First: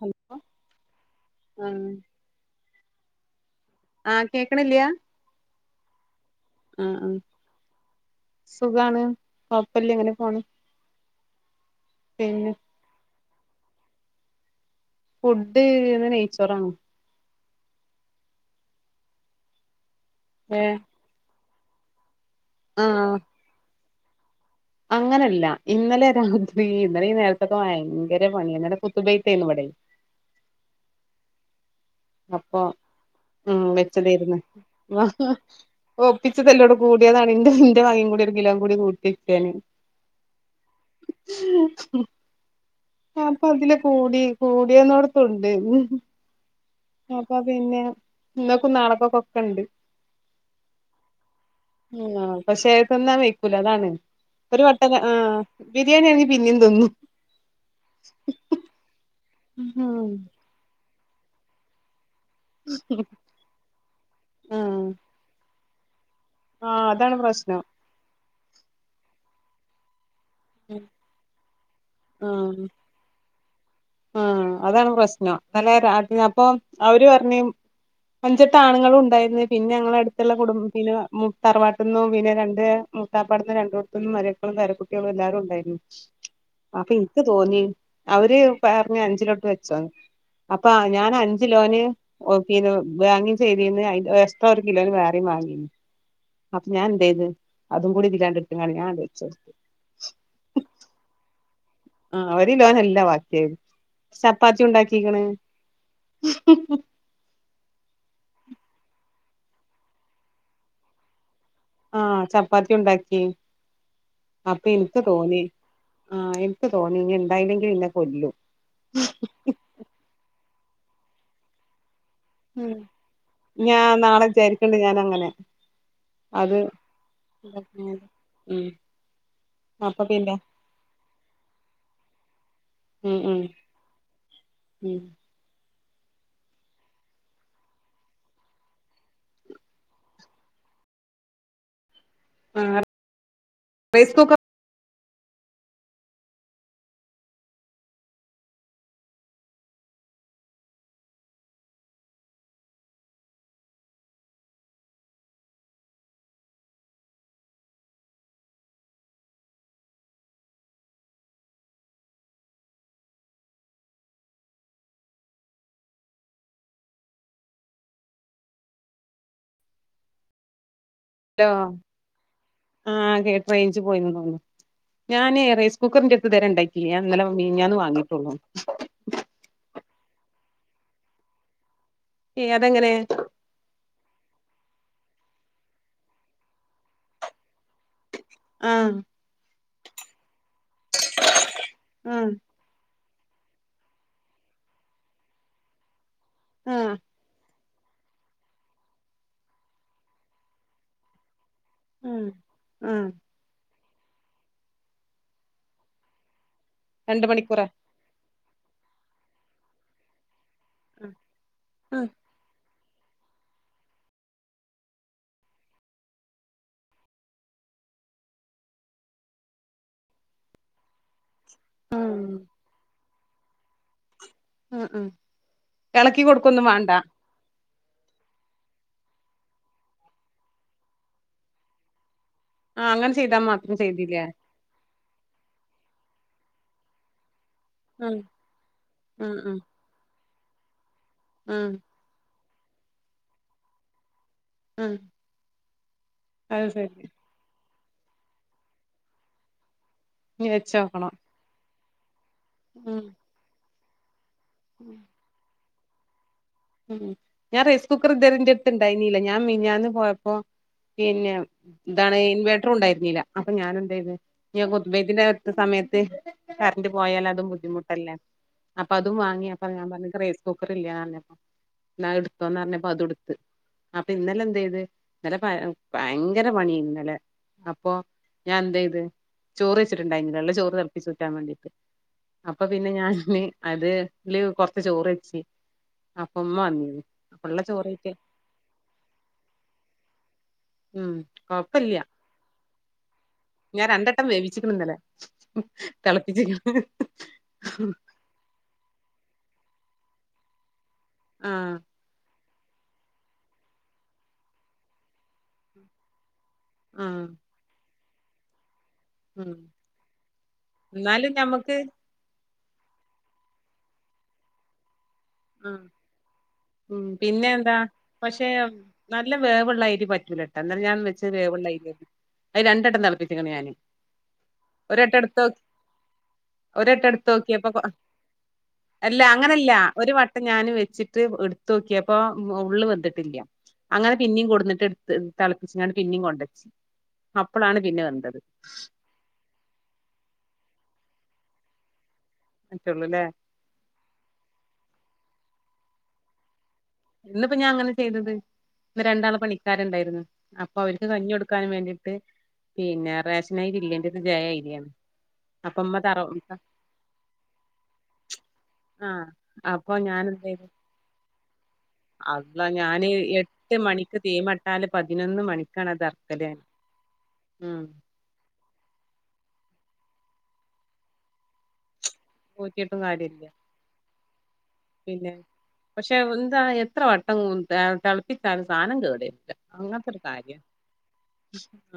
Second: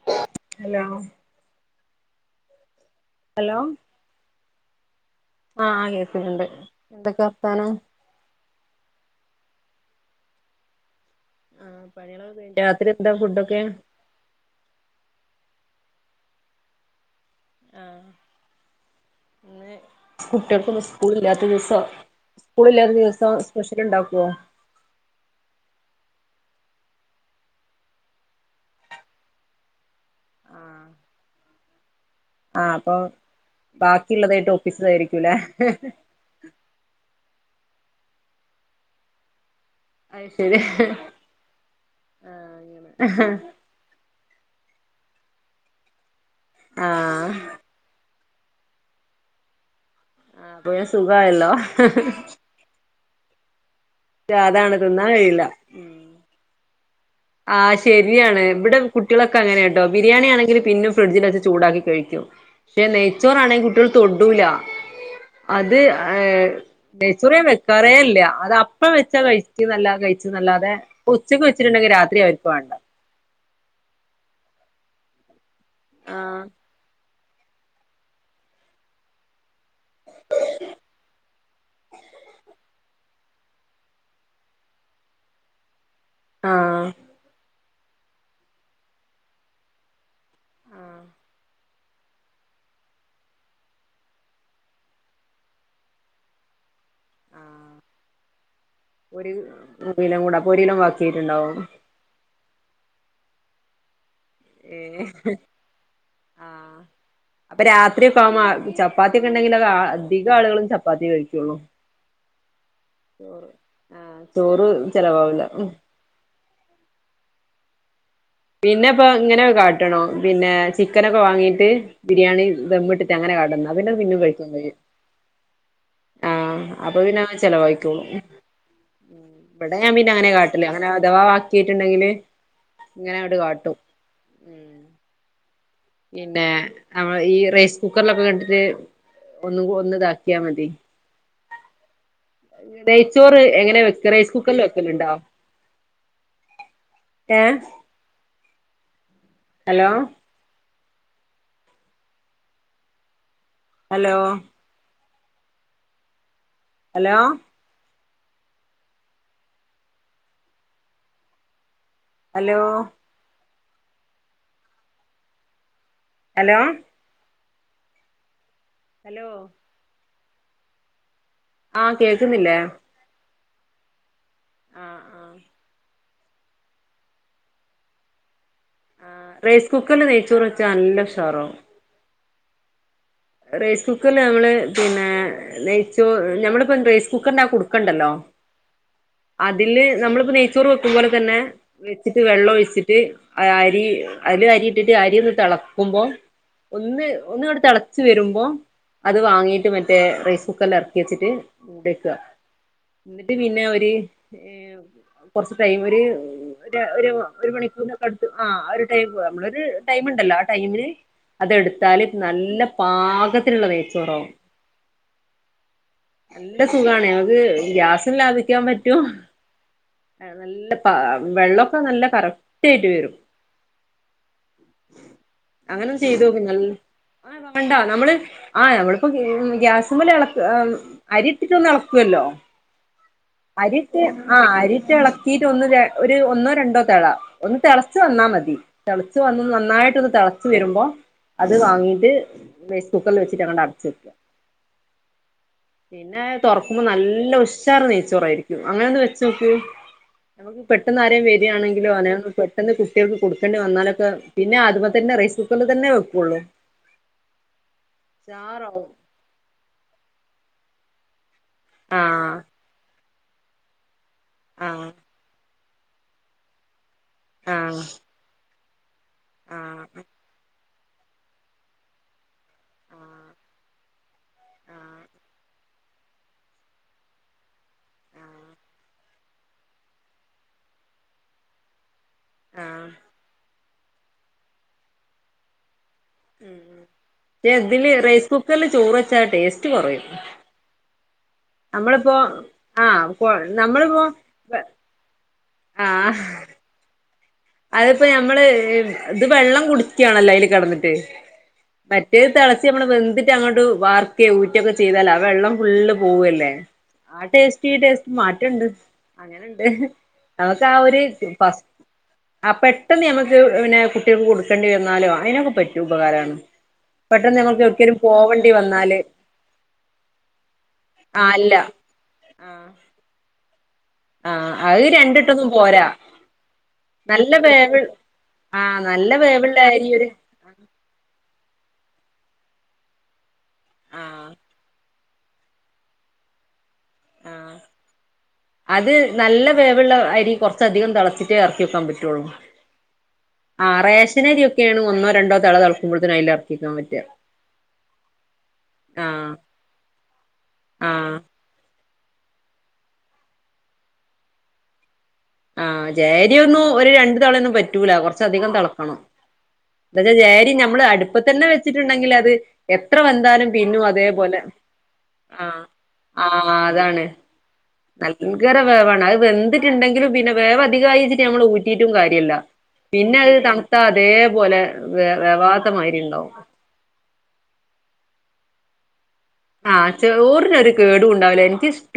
Hello hello ആ hello ആ കേക്കണില്യ? ആ കേ ണ്ട് എന്തൊക്കെ വർത്താനം? സുഖാണ് കൊപ്പല്ലൃ ഇങ്ങനെ പോണ് ആ പണികളൊക്കെ പിന്നെ കഴിഞ്ഞോ രാത്രി എന്താ ഫുഡ് ക്കെ ഫുഡ് ഇന്ന് നെയ്ച്ചോറാണ് ആ [unintelligible] കുട്ടികൾക്ക് ഇന്ന് സ്കൂൾ ഇല്ലാത്ത ദിവസം ട്ട് സ്കൂളില്ലാത്ത ആഹ് ദിവസം സ്പഷ്യ ല് ണ്ടാക്കുവോ അങ്ങനല്ല ഇന്നലെ രാത്രി ഇന്നലെ നേരത്തൊക്കെ ഭയങ്കര പണിയന്നടെ ഖുത്തൂബെയ്ത്താര്ന്ന് ഇബടെ ആഹ് അപ്പൊ ഉം വെച്ചതാര്ന്ന് ബാക്കിയുള്ളതായിട്ട് വാഹ് ഒപ്പിച്ചതായിരിക്കൂല്ലേ ഒപ്പിച്ചതല്ലോടെ കൂടിയതാണ് എന്റെ ന്റ് വായ് കൂടി ഒരു കിലോ കൂടി കൂട്ടിക്കാണ് അത് ശരി ആഹ് അങ്ങനെ അപ്പൊ അതില കോടി കോ [unintelligible] ആഹ് അപ്പൊ പിന്നെ [unintelligible] കോകക്ക് ഇണ്ട് ആ പോയി സുഖായല്ലോ ന്നാ വെക്കൂല അതാണ് ഒരു അതാണ് വട്ടന ആ ബിരിയാണി ആണേ പിന്നെയും തിന്നു ആ ശരിയാണ് ഇവിടെ കൂ കുട്ടികളക്കെങ്ങനെണ്ടോ ബിരിയാണി ആണേങ്കിൽ പിന്നും ഫ്രഡ്ജിനെച്ച് ചൂടാക്കി കഴിക്കും പക്ഷെ നെയ്ച്ചോറാണെങ്കിൽ കുട്ടികൾ തൊടൂല ആ അത് ഏഹ് ആ നെയ് അതാണ് ചോറ് പ്രശ്നം വെക്കാറേല്ല അത് അപ്പ വെച്ചാ കഴികും [unintelligible] അല്ലാതെ ഉച്ചക്ക് വച്ചിണ്ടെങ്കിൽ രാത് [unintelligible] വേണ്ട ആഹ് അതാണ് പ്രശ്നം ഇന്നലെ രാത്രി ആഹ് അപ്പൊ അവര് അഞ്ചെട്ട് ആണുങ്ങളും ഉണ്ടായിരുന്നു പിന്നെ ഞങ്ങള അടുത്തുള്ള കുടുംബം പിന്നെ തറവാട്ടി നിന്നും പിന്നെ രണ്ട് മുത്താപ്പാട്ന്നും രണ്ട കടത്തന്നും മരുക്കളും പേരക്കുട്ടികളും എല്ലാവാരും ഉണ്ടായിരുന്നു ആഹ് അപ്പൊ ഇനിക്ക് തോന്നി അവര് പറഞ്ഞു അഞ്ചിലോട്ട് വെച്ചോന്ന് അപ്പൊ ആഹ് ഞാൻ അഞ്ചിലോന് ബാങ്കിങ് ചെയ്തിന്ന് എക്സ്ട്രാ ഒരു കിലോന് വേറെ വാങ്ങിന്ന് ഞാൻ എന്താ ചെയ്തു ആഹ് അതും കൂടി ഇല്ലാണ്ട് എടുത്ത ക ഞാൻ ഒരു വച്ചടുത്ത് കിലോ കൂടെ അപ്പൊ ഒരു കിലോ ബാക്കിയായിട്ടുണ്ടാവും അവര് ലോന്ന എല്ലാ ബാക്കിയ ചപ്പാത്തി ഏഹ് ഉണ്ടാക്കിക്കണ് രാത്രി കാമ ചപ്പാത്തിയ ഒക്കെ ഉണ്ടെങ്കിൽ അ അധിക ആളുകളും ചപ്പാത്തി കഴിക്കും ആഹ് ചപ്പാത്തി ഉണ്ടാക്കി ചോറ് ആഹ് ചോറ് അപ്പൊ എനിക്ക് തോന്നി ചെലവാവൂല ആഹ് എനിക്ക് തോന്നി ഇനി എന്തായാലും ഇല്ല പിന്നെപ്പ ഇങ്ങനെ കാട്ടണോ, പിന്നേ ചിക്കനൊക്കെ വാങ്ങീട്ട്, ബിരിയാണി ദം ഇട്ടിട്ട് അങ്ങനെ കാട്ട ഇന്നാ ഞാൻ പിന്നെ [unintelligible] നാളെ കഴിക്കും ചെയ്യും. വിചാരിക്ക്ണ്ട് ഞാനങ്ങനെ ആ അത് അപ്പ പിന്നെ ചെലവായിക്കോളും ഉം ഇബടെ ഞാൻ പിന്നെ അങ്ങനെ കാട്ടല് അങ്ങനെ അഥവാ വാക്കിയായിട്ട്ണ്ടെങ്കില്, ഉം ഇങ്ങനാട് ഉം കാട്ടും ഉം. പിന്നെ നമ്മള് ഈ റൈസ് കുക്കറിലൊക്കെ കണ്ടിട്ട് ഒന്ന് ഒന്ന് ഇതാക്കിയാ മതി ആഹ് നെയ്ച്ചോറ് എങ്ങനെ റൈസ് വെക്ക്‌നെ കുക്കർല്ലോ കുക്കറില് വെ വെക്കല്ണ്ടോ ഏ hello hello hello hello hello hello ആ കേൾക്ക്ന്നില്ലേ റെയിഞ്ച് പോയിണ്ന്ന് തോന്നുന്നു ഞാനേ റൈസ് കുക്കറിന്റെട് ഇത് വരെ ഇണ്ടാക്കില്ല ഞാ ഇന്നലെ മിനിഞ്ഞാന്ന് വാങ്ങീട്ടൊള്ളൂ ആ റൈസ് കുക്കർല് നെയ്ച്ചോറ് വെച്ചാ നല്ല ഉഷാറവും ഏ അതെങ്ങനെ റൈസ് കുക്കറിൽ നമ്മള് പിന്നെ നെയ്ച്ചോ ഞമ്മളിപ്പം റൈസ് കുക്കറിന്റെ ആ കുട്ക്കണ്ടല്ലോ ആഹ് അതില് നമ്മളിപ്പോ നെയ്ച്ചോറ് വെക്കും പോലെ തന്നെ വെച്ചിട്ട് ആഹ് വെള്ളം ഒഴിച്ചിട്ട് അരി അയ്ല് അരി ഇട്ടിട്ട് അരി ഒന്ന് തെളക്കുമ്പോ ആഹ് ഒന്ന് ഒന്ന്ങ്ങട്ട് തെള ളച്ച് വെരുമ്പോ അത് വാങ്ങീയിട്ട് മറ്റേ റൈസ് കുക്കറിൽ എറ്ക്കി വെച്ചിട്ട് മൂട്യെക്ക ആഹ് ആഹ് ന്നിട്ട് പിന്നെ ഒര് ഏ കൊറച്ച് ടൈമ് ഒര് ഒര ഒര് രണ്ട് ഒരു മണിക്കൂറാ മണിക്കൂറിനടു ആ ഒരു ടൈം നമ്മളൊര് ടൈംമ്ണ്ടല്ലോ ടൈമില് ആഹ് അതെടുത്താല് ആഹ് നല്ല പാകത്തിന്ള്ള നെയ്ച്ചോറാവും നല്ല സുഖണേ അത് ഗ്യാസും ലാഭിക്കാൻ പറ്റും നല്ല പ വെള്ളക്കെ നല്ല കറക്റ്റ് ആയിട്ട് വരും ഉം ഉം എളക്കി കൊടുക്കൊന്നും മാണ്ട മാണ്ട നമ്മള് ആ നമ്മളിപ്പോ ഗ്യാസ്മല് എളക അരിട്ടിട്ടൊന്ന് എളക്കു അല്ലോ ആ അങ്ങനെ ചെയ്താ മാത്രം അരിട്ട് ചെയ്തില്ലേ ആ അരിട്ട് എള വറ്റീട് ഒന്ന് ര ഒര് ഒന്നോ രണ്ടോ തള ഒന്ന് തെളച്ച് ആ വന്നാ മതി തെളച്ച് ആ വന്നു ആ നന്നായിട്ടാെന്ന് തെള ളച്ച് വെരുമ്പോ അത് ആ വാങ്ങീട്ട് റൈസ് കുക്കറ്ൽ വെച്ചിട്ടങ്ങട്ടടച്ചെക്ക ഉം പിന്നെ തൊറക്കുമ്പോ നല്ല ഒര് സ് ഉഷാറ് നെയ്ച്ചോറായിയിരിക്കും അങ്ങനെ ഒന്ന് വെച്ച് നോക്ക് ഇനി നമുക്ക് പെട്ടെന്ന് വെച്ചോക്കണം ആരെയും വെര്കയാണെങ്കിൽ- ക്ക്ലോനാ പെട്ടെന്ന് ഉം കുട്ട്യൾക്ക് കൊടുക്കെണ്ടി വന്നാലൊ ആ [unintelligible] പിന്നെ അതുപോല തന്നെ റൈസും നിങ്ങള് തന്നേ വെക്കുള്ളൂ ഉം ഞാൻ റൈസ് കുക്കർ ഉഷാറാവും ഇതെരെന്റെട്ത്ത്ണ്ടായിനീല ഞാൻ മിഞ്ഞാന്ന് പോയപ്പോ പിന്നെ ഇതാണ് ആഹ് ഇൻവേർട്ടറും ഉണ്ടായിരുന്നില്ല അപ്പൊ ഞാനെന്തെയ്‌തു ഞ്ഞിയാ ആഹ് കുത്ബൈതിന്റെ സമയത്ത് കർ ന്റ് പോയാലും അതും ആഹ് ബുദ്ധിമുട്ടല്ലേ പ്പ അതും വാങ്ങിയപ്പ ഞാൻ ആഹ് പറഞ്ഞു ക്ക് റൈസ്കുക്കും കറില്ല്യാറഞ്ഞപ്പോ നാ അത്‌ട് തോന്നറഞ്ഞപ്പോ ആഹ് അതുടുത്ത് അപ്പൊ ഇന്നലെ എന്തെയ്ത് ആഹ് ഇന്നലെ പയ ഭയങ്കര പണിയേന്നലെ അപ്പൊ ഞാൻ ന്തെയ്ത് ചോറ് വെച്ചിട്ടുണ്ടായിന്നില്ല ള്ള ചോറ് തിളപ്പിച്ചുറ്റാൻ മേണ്ടീട്ട് അപ്പൊ പിന്നെ ആഹ് ഞാൻന്ന് അത് ല്ല് കൊറച്ച് ചോറ് വെച്ച് അപ്പ ഉമ്മ ഉം വന്നിരുന്നു അപ്പള്ള അതില് ചോറേറ്റ് റൈസ് കുക്കറില് ചോറ് വെച്ചാ ടേസ്റ്റ് കൊറയും ഉം കൊഴപ്പല്ല്യ നമ്മളിപ്പോ ആഹ് കൊ ഞാൻ നമ്മളിപ്പോ രണ്ടട്ടം വേവിച്ചിക്ക്ണ് ഇന്നലേ ആഹ് തിളപ്പിച്ചേക്ക്ണ് അതിപ്പോ ഞമ്മള് ഏഹ് ഇത് വെള്ളം തുടിക്കാണല്ലേ അതില് കെടന്നിട്ട് ആഹ് മറ്റേ തെള ത്തിമ്മള് വെന്തിട്ട് അങ്ങോട്ട് വർക്കേ ഊറ്റുവൊക്കെ ചെയ്താല് ആ വെള്ളം ഫുള്ള് പോവല്ലേ ആഹ് ടേസ്റ്റി ഈ ടേസ്റ്റ് മാറ്റണ്ട് ഉം അങ്ങനണ്ട് നമക്ക് ആ ഒരു എന്നാലും പസ് ഞമ്മക്ക് ആ പെട്ടെന്ന് ഞമ്മക്ക് പിന്നെ കുട്ടികൾക്ക് കൊടുക്കേണ്ടി വന്നാലോ അയിനൊക്കെ ഉം പറ്റിയ ഉപകാരാണ് ഉം പെട്ടെന്ന് പിന്നെ നമുക്ക് എന്താ എവിടേക്കേലും പക്ഷെ പോവണ്ടി വന്നാല് നല്ല വേവള്ള അരി പറ്റൂലട്ട ഇന്നലെ വെച്ച ആഹ് അല്ല വേവുള്ള അയ്രി അഹ് രണ്ടട്ടം തെളപ്പിച്ചിക്കണ് ഞാന് ആ അഹ് ഒരട്ടം എടുത്തോ രണ്ടെട്ടൊന്നും പോരാ ഒരട്ടം നല്ല എടുത്തോക്കിയപ്പൊ വേവിൾ ആ നല്ല അല്ല അങ്ങനല്ല വേവിള്ളരി ഒരു വട്ടം ഞാന് വെച്ചിട്ട് ഇടു തോക്കിയപ്പോ ഉള്ള് വെന്തിട്ടില്ല്യ അങ്ങനെ ആഹ് പിന്നിം കൊട്‌ന്നിട്ട തെളപ്പിച്ച്ങ്ങാണ്ട് പിന്നിം കൊണ്ടച് ആ അത് നല്ല വേവുള്ള അരി കുറച്ചധികം തിളച്ച ന്നുട്ടർക്ക്യക്കാൻ പറ്റുള്ളൂ പറ്റുള്ളൂല്ലേ ആ റേഷനരിയൊക്കെയാണ് ഒന്നോ രണ്ടോ തെള തെളക്കുമ്പഴ്ത്തേന അയിലാക്കിക്കോ ഇന്നിപ്പം ഞാൻ അങ്ങനെ ചെയ്തത് ഇന്ന് ആഹ് രണ്ടാള് പണിക്കാരുണ്ടായിരുന്നു അപ്പൊ അവര്ക്ക് ആഹ് കഞ്ഞി കൊടുക്കാന് വേണ്ടിട്ട് ട്ട് പിന്നെ റേഷനരി ഇല്ലേന്നിട്ട് ജയേ അയ്രിയാണ് ആ ജയയ്രി ഒന്നും ഒരു രണ്ടു തെളയൊന്നും പറ്റൂല കുറച്ചധികം തെളക്കണം ആഹ് അപ്പൊ എന്നുവച്ചാ ഞാൻ എന്ത് ജയേരി ചെയ്തു നമ്മള് അടുപ്പത്തന്ന വെച്ചിട്ട് ണ്ടെങ്കിൽ അത് അള്ളാ എത്ര ഞാന് വെന്താലും എട്ട് പിന്നും മണിക്ക് അതേപോലെ തീമട്ടാല് പതിനൊന്ന് ആ മണിക്കാണ് അത് അറക്കല് ആതാണ് ഉം [unintelligible] [unintelligible] ങ്കര വേവാണ് അത് വെന്തിട്ടിന്തെങ്കിലും പിന്നെ വേവധികമായിച്ചിട്ട് നമ്മള് ഊറ്റീട്ടും കാര്യ ത്തില്ല ഊറ്റിയിട്ടും പിന്നെ അത് കാര്യല്ല തണുത്താ അതേപോലെ വേ പിന്നെ വേവാത്ത മാതിരി പക്ഷെ ഉണ്ടാവും എന്താ എത്ര വട്ടം തെ തെള് കിട്ടാലും സാനംകേട ആഹ് ചോറിനൊരു കേടും ഉണ്ടാവില്ല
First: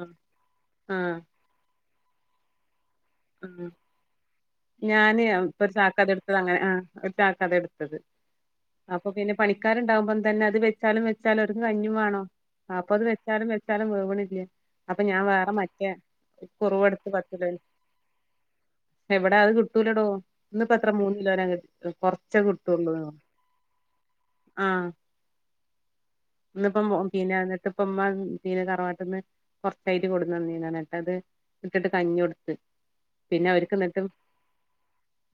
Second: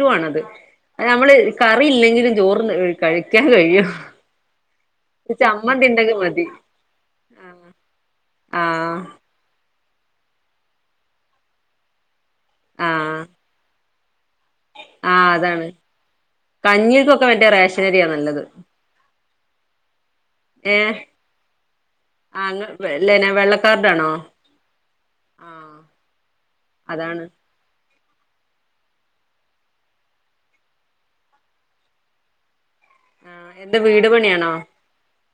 ആഹ് ആഹ് നമ്മള് കറിയില്ലെങ്കിലും ചോറു കഴിക്കാൻ ആഹ് കയ്യും ഞാന് അപ്പൊ [unintelligible] ഒരു ചാക്ക അതെടുത്തത് അങ്ങനെ ആ ഒരു ചാക്ക അതെടുത്തത് ആ അപ്പൊ പിന്നെ പണിക്കാരുണ്ടാവുമ്പം തന്നെ അത് വെച്ചാലും വെച്ചാലും അവർക്ക് കഞ്ഞി വാണം ആ അപ്പൊ അത് വെച്ചാലും വെച്ചാലും വേ പോണില്യേ? ആ അതാണ്. കുറവെടുത്ത് കഞ്ഞീൽക്കൊക്കെ മറ്റേ റേഷനര്യാ നല്ലത്. ടാ അത് കിട്ടൂലടോ ഇന്നിപ്പോ ഏ എത്ര മൂന്ന് കിലോനാ കിട്ടു. കൊറച്ചാ ആ കിട്ടുള്ളൂ. ലെന വെള്ളക്കാർഡാണോ ആ ആ ഇന്നിപ്പം അതാണ് പിന്നെ എന്നിട്ടിപ്പുമ്മ ഉം പിന്നെ തറവാട്ടിന്ന് കൊറച്ചായിട്ട് കൊടുന്നന്നീനാണ്. എന്നിട്ടത് ഇട്ടിട്ട് കഞ്ഞി കൊടുത്ത്. ആ പിന്നെ അവര്ക്ക് എന്താ ഇന്ന വീട് പണിയാണോ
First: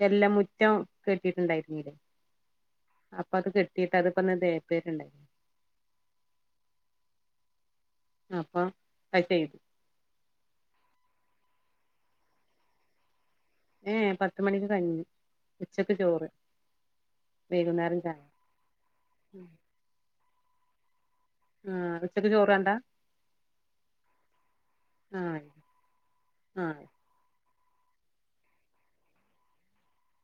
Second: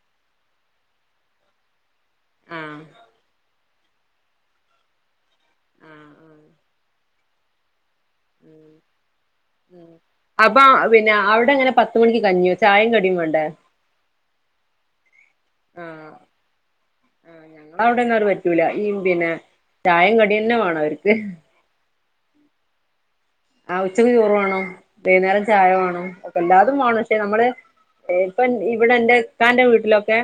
എല്ലാ മുറ്റം കിട്ടീട്ടുണ്ടായിരുന്നീല്ല? ആ അപ്പ അത് കെട്ട് [unintelligible] ആ ആ അപ്പൊ ഉം അത് ചെയ്തു ഉം. അപ്പ പിന്നെ അവിടെങ്ങനെ? പത്ത് മണിക്ക് കഞ്ഞിയോ? ചായും കടിം വേണ്ടേ? ഏ പത്ത് മണിക്ക് കഞ്ഞി ആ ഉച്ചക്ക് ചോറ് ആ ഞങ്ങട വൈകുന്നേരം അവടൊന്നും ചായ അത് പറ്റൂല. ഈയിം പിന്നെ ചായേം കടീംന്നെ വേണം. അവര്ക്ക് ആ ഉച്ചക്ക് ചോറ് വേണ്ടാ? ആ ഉച്ചക്ക് ചോറ് വേണം. ആ വൈന്നേരം ചായ വേണം. ആ എല്ലാതും വേണം പക്ഷെ നമ്മള് ഏപ്പം ഇവിടെ എൻ്റെ ഇത്താൻ്റെ വീട്ടിലൊക്കെ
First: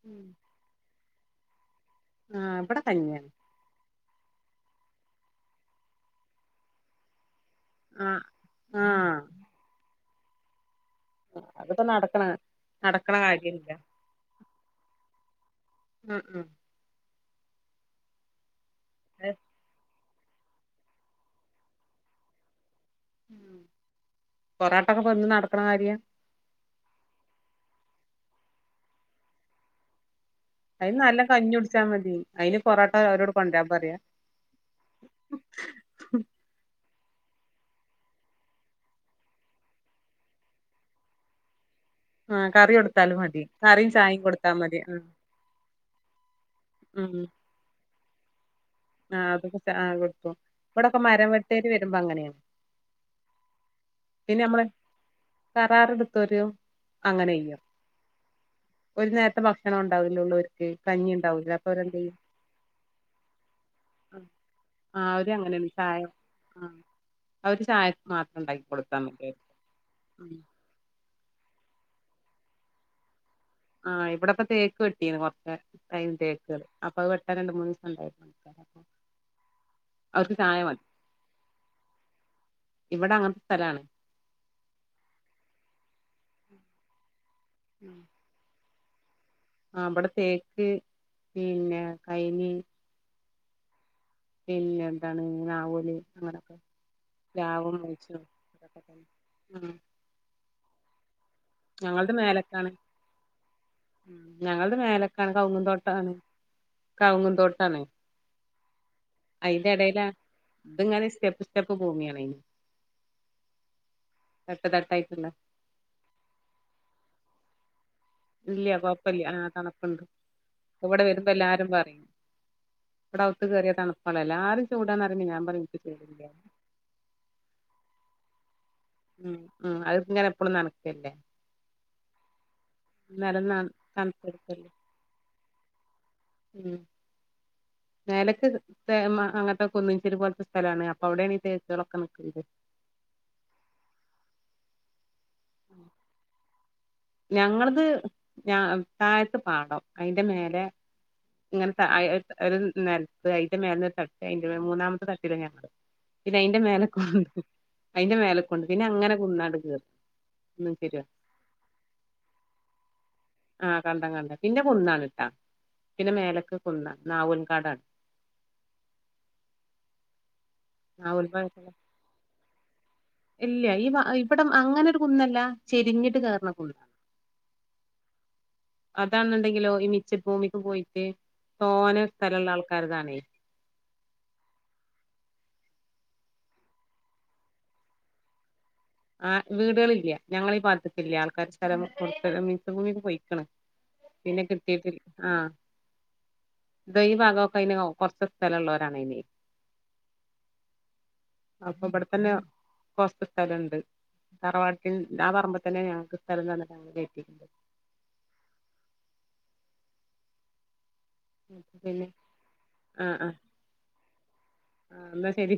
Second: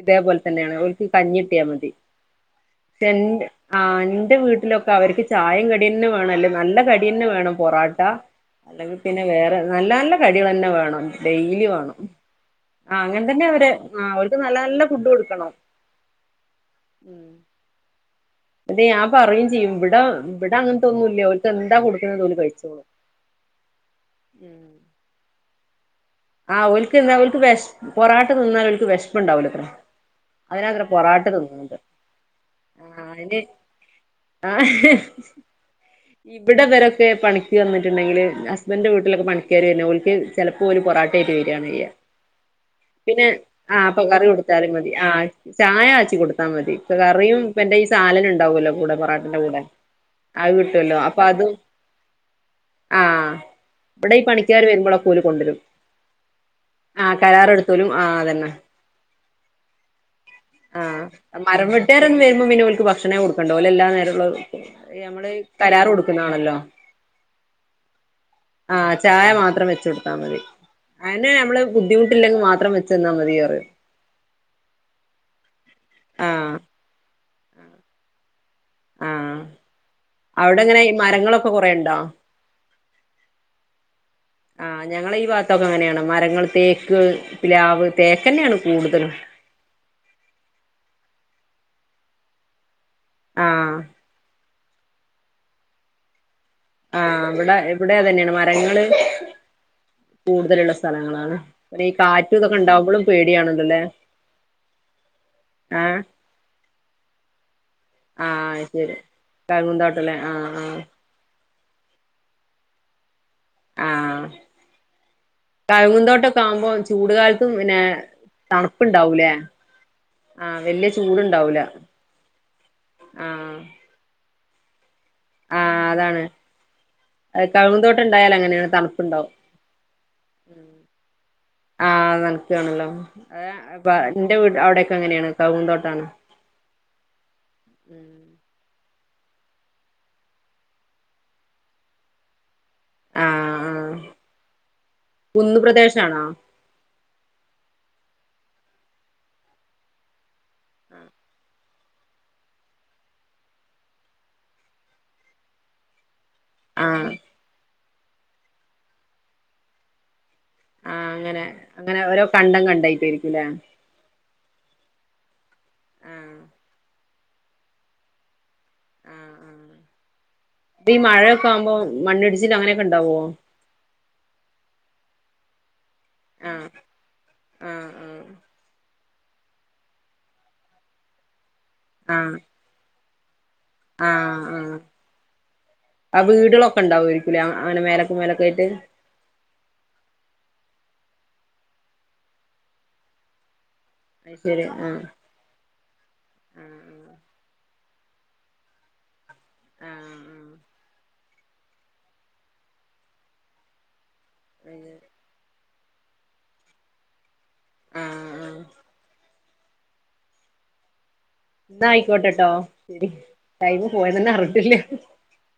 ഇതേപോലെ തന്നെയാണ് ഓൽ കഞ്ഞിട്ട്യ മതി ആ ഇവിടെ കഞ്ഞിയാണ് സെന്ന് ആണ് ഇന്റെ വീട്ടിലൊക്കെ അവര്ക്ക് ചായേം കട്യന്നെ വേണം. അല്ല നല്ലം കട്യന്നെ വേണം. പൊറാട്ട ആ ആ അല്ലെങ്കി പിന്നെ വേറെ നല്ല നല്ല കടി തന്നെ വേണം. അതിപ്പോ നടക്കണ നടക്കണ കാര്യല്ല ഉം ഉം [unintelligible] ദ് ഞാൻ പറയും ചിയ്യും ഇബ്ടെ ഇബടെ അങ്ങത്തൊന്നൂല. ഓര്ക്ക് എന്താ കൊടുക്കണത് അതോര് കഴിച്ചോളും. ഉം പൊറാട്ടൊക്കെ എന്നും നടക് ആര്? ആ ഓൾക്ക് എന്താക്ക് ആ ഓല്ക്ക് [unintelligible] വെശ് പൊറാട്ട തിന്നാൽ ഓല്ക്ക് വെശപ്പ്ണ്ടാവില്ലത്രേ. അയിന് നല്ല കഞ്ഞി കുടിച്ചാ മതി. അയിന് ആ പൊറോട്ട അവരോട് അയിന് കൊണ്ട്രാൻ പറയാ. ആ ക്കെ പണിക്ക് വന്നിട്ടുണ്ടെങ്കില് ഹസ്ബൻ്റിൻ്റെ വീട്ടിലൊക്കെ പണിക്ക് വരേരുന്നു. ഓല്ക്ക് ചെലപ്പോ ഓര് പൊറാട് [unintelligible] ആ കറി കൊടുത്താലും പിന്നെ മതി ആ കറിയും അപ്പോ ചായയും കറി കൊടുത്താൽ കൊടുത്താലും മതി. ഉം ആ ആ ചായ കാച്ചി കൊടുത്താ മതി. ഇപ്പ ഉം കറിയും [unintelligible] സാലനം [unintelligible] ഉണ്ടാവ്വല്ലോ കൂടെ ആഹ് പൊറാട്ടന്റെ അതൊക്കെ കൂടെ ചാ കൊടുക്കും അഹ് കിട്ടൊല്ലൊ ഇവിടൊക്കെ മരം അപ്പതും വെട്ടേര് വരുമ്പോ അങ്ങനെയാണ് ആഹ് ഇബടെ പിന്നെ പണിക്കാര് നമ്മള് വരുമ്പളൊക്കെ ഓല് കൊണ്ട് രും കരാറെടുത്തോര് ആഹ് അങ്ങനെ ചെയ്യും കരാറെടുത്തൊലും ആ അതന്നെ ഒരു നേരത്തെ ഭക്ഷണം ഉണ്ടാവും ആഹ് മരം വിട്ടുകാരൊന്നന്ന് വരുമ്പോ മന്നെോക്ക് ഭക്ഷണേ കൊടുക്കണ്ടല എല്ല നേര ആഹ് നമ്മള് അവര് അങ്ങനെയാണ് കരാർ ചായ കൊടുക്കുന്നാണല്ലോ ആഹ് അവര് ചായ മാത്രം ഉണ്ടാക്കി ആഹ കൊടുത്താ ചായ മതിയായിരുന്നു മാത്രം വെച്ച കൊടുത്താ ഉം മതി അതിനെ നമ്മള് ബുദ്ധിമുട്ടില്ലെങ്കിൽ മാത്രം വെു തന്നാ മതിയോ ആഹ് ഇവിടെപ്പൊ തേക്ക് കെട്ടീന്ന് കൊ ടൈം ആഹ് തക്ക അപ്പൊ അത് ഇ രണ്ട് മൂന്ന് ദിവസം ഉണ്ടായി മതി അവിടെങ്ങനെഈ മരങ്ങളൊക്കെ കുറെുണ്ടോ ഇവിടെ അങ്ങനത്തെ സ്ഥലാണ് ആഹ് ഞങ്ങള ഈ ഭാഗത്തൊക്കെ എങ്ങനെയാണ് മരങ്ങൾ തേക്ക് പി ലാവ് തേക്ക് തന്നെയാണ് കൂടുതൽ ആ അവിടെ തേക്ക് പിന്നെ കൈനി ആഹ എല്ല എന്താണ് രാവുല് അങ്ങനൊക്കെ ആഹ ഇവിടെ പ്ലാവും ഇവിടെ മൂച്ചിയും തന്നെയാണ് അതൊക്കെ മരങ്ങള് തന്നെ കൂടുതലുള്ള സ്ഥലങ്ങളാണ് പിന്നെ ഈ ഞങ്ങളുടെ കാറ്റും ഇതൊക്കെ മേലക്കാണ് ഉണ്ടാവുമ്പോഴും പേടിയാണല്ലോല്ലേ ഞങ്ങളുടെ മേലക്കാണ് ആഹ് കൗങ്ങന്തോട്ടാണ് കൗങ്ങുംന്തോട്ടാണ് ആഹ് ശരി അതിന്റെ ഇടയില കഴുകുന്തോട്ടല്ലേ ആഹ് ആഹ് ഇത്ങ്ങനെ ഇഷ്ട പ്പ പോങ്ങിയണന് ആഹ് തട്ട തട്ടായിട്ടണ്ട ആകുമ്പോം ചൂട കാലത്തും പിന്നെ ഇല്ല കൊഴപ്പില്ല തണുപ്പുണ്ടാവൂലേ ആ തണുപ്പുണ്ട് ആഹ് വല്യ ഇവിടെ വരുമ്പോ ചൂടുണ്ടാവൂല എല്ലാരും പറയും ഇവിടെ അത്ത് കേയറിയ തണുപ്പാല്ല എല്ലാരും ചൂട ആഹ അതാണ് കഴുന്തോട്ട ഇണ്ടായാല അങ്ങനെയാണ് തണുപ്പുണ്ടാവും ഉം ഉം അത് ഇങ്ങനെ എപ്പളും നനക്കല്ലേ ആ തണുക്കയാണല്ലോ നെലം നന എന്റെീട് തണുത്തെടുക്കല്ലേ അവിടെൊക്കെ എങ്ങനെയാണ് കൗന്തോട്ടാണ് ഉം നലക്ക് ത അങ്ങനത്തെ കുന്നിചേരി പോലത്തെ സ്ഥലമാണ് അപ്പൊ അവിടെയാണ് ഈ തേച്ചുകളൊക്കെ നിൽക്കുന്നത് ആഹ ആഹ കന്ന് പ്രദേശണാ ഞങ്ങളത് ഞാ താഴത്ത് പാടോ അതിന്റെ മേലെ ഉം ഇങ്ങനെ ഒരു നരത്ത് അതിന്റെ മേല തട്ടി അതി മൂന്നാമത്തെ തട്ടില്ല ഞങ്ങൾ ഇത് അതിൻന്റെ മലെ ആഹ് കടു അതിന്റെ മേലെക്ക കൊണ്ട് പിന്നെ അങ്ങനെ നിന്നങ് [unintelligible] ആ അങ്ങനെ അങ്ങനെ ഓരോ കണ്ടം കണ്ടായിട്ടായിരിക്കും ആഹ് കണ്ട കണ്ട പിന്നെ കുന്നാണ് ആ പിന്നെ ആഹ് മേലൊക്കെ കുന്ന നാവുന് കാടാണ് ആ ആ അപ്പ ഈ മഴയൊക്കെ നാവൂൽപ്പാട ആവുമ്പോ മണ്ണിടിച്ചിൽ അങ്ങനെ ഇല്ല ഈ ഇവിടെ അങ്ങനെരു കുന്നല്ല ചെരിഞ്ഞിട്ട് കേറുന്ന ആഹ് കുന്നാ ആഹ് ആഹ് അതാണുണ്ടെങ്കിലോ ഈ മിച്ച ഭൂമിക്ക് പോയിട്ട് തോന സ്ഥലമുള്ള ആൾക്കാർതാണേ ആ ആഹ് ആ വീടുകളൊക്കെ ഉണ്ടാവുരിക്കൂല അങ്ങനെ മേലക്ക് മേലക്ക് ആയിട്ട് ആ വീടുകളില്ല ഞങ്ങൾ ഈ ഭാഗത്തക്കില്ല ആൾക്കാാര് സ്ഥലം കൊട്ത്ത് മീച്ചഭൂമിക്ക് പോയിക്കണ് അത് പിന്നെ ശരി കിട്ടീട്ട ആഹ് ആ ദ ഈ ആഹ് ഭാഗം ഓക്കേ [unintelligible] കുറച്ച സ്ഥല ഉള്ളവരാണ് ഇനി ആഹ് ആ അപ്പൊ ഇവിടെ തന്നെ കോർച് സ്ഥലണ്ട് തറവാടി [unintelligible] തന്ന ഞങ്ങക്ക് സ്ഥലം [unintelligible] ആഹ് ആഹ് എന്ന പിന്നെ ആയിക്കോട്ടെട്ടോ ശരി ആഹ് ആഹ് ടൈമ പോയന്നന്നെ അറിഞ്ഞില്ല ആഹ് എന്നാ ശരി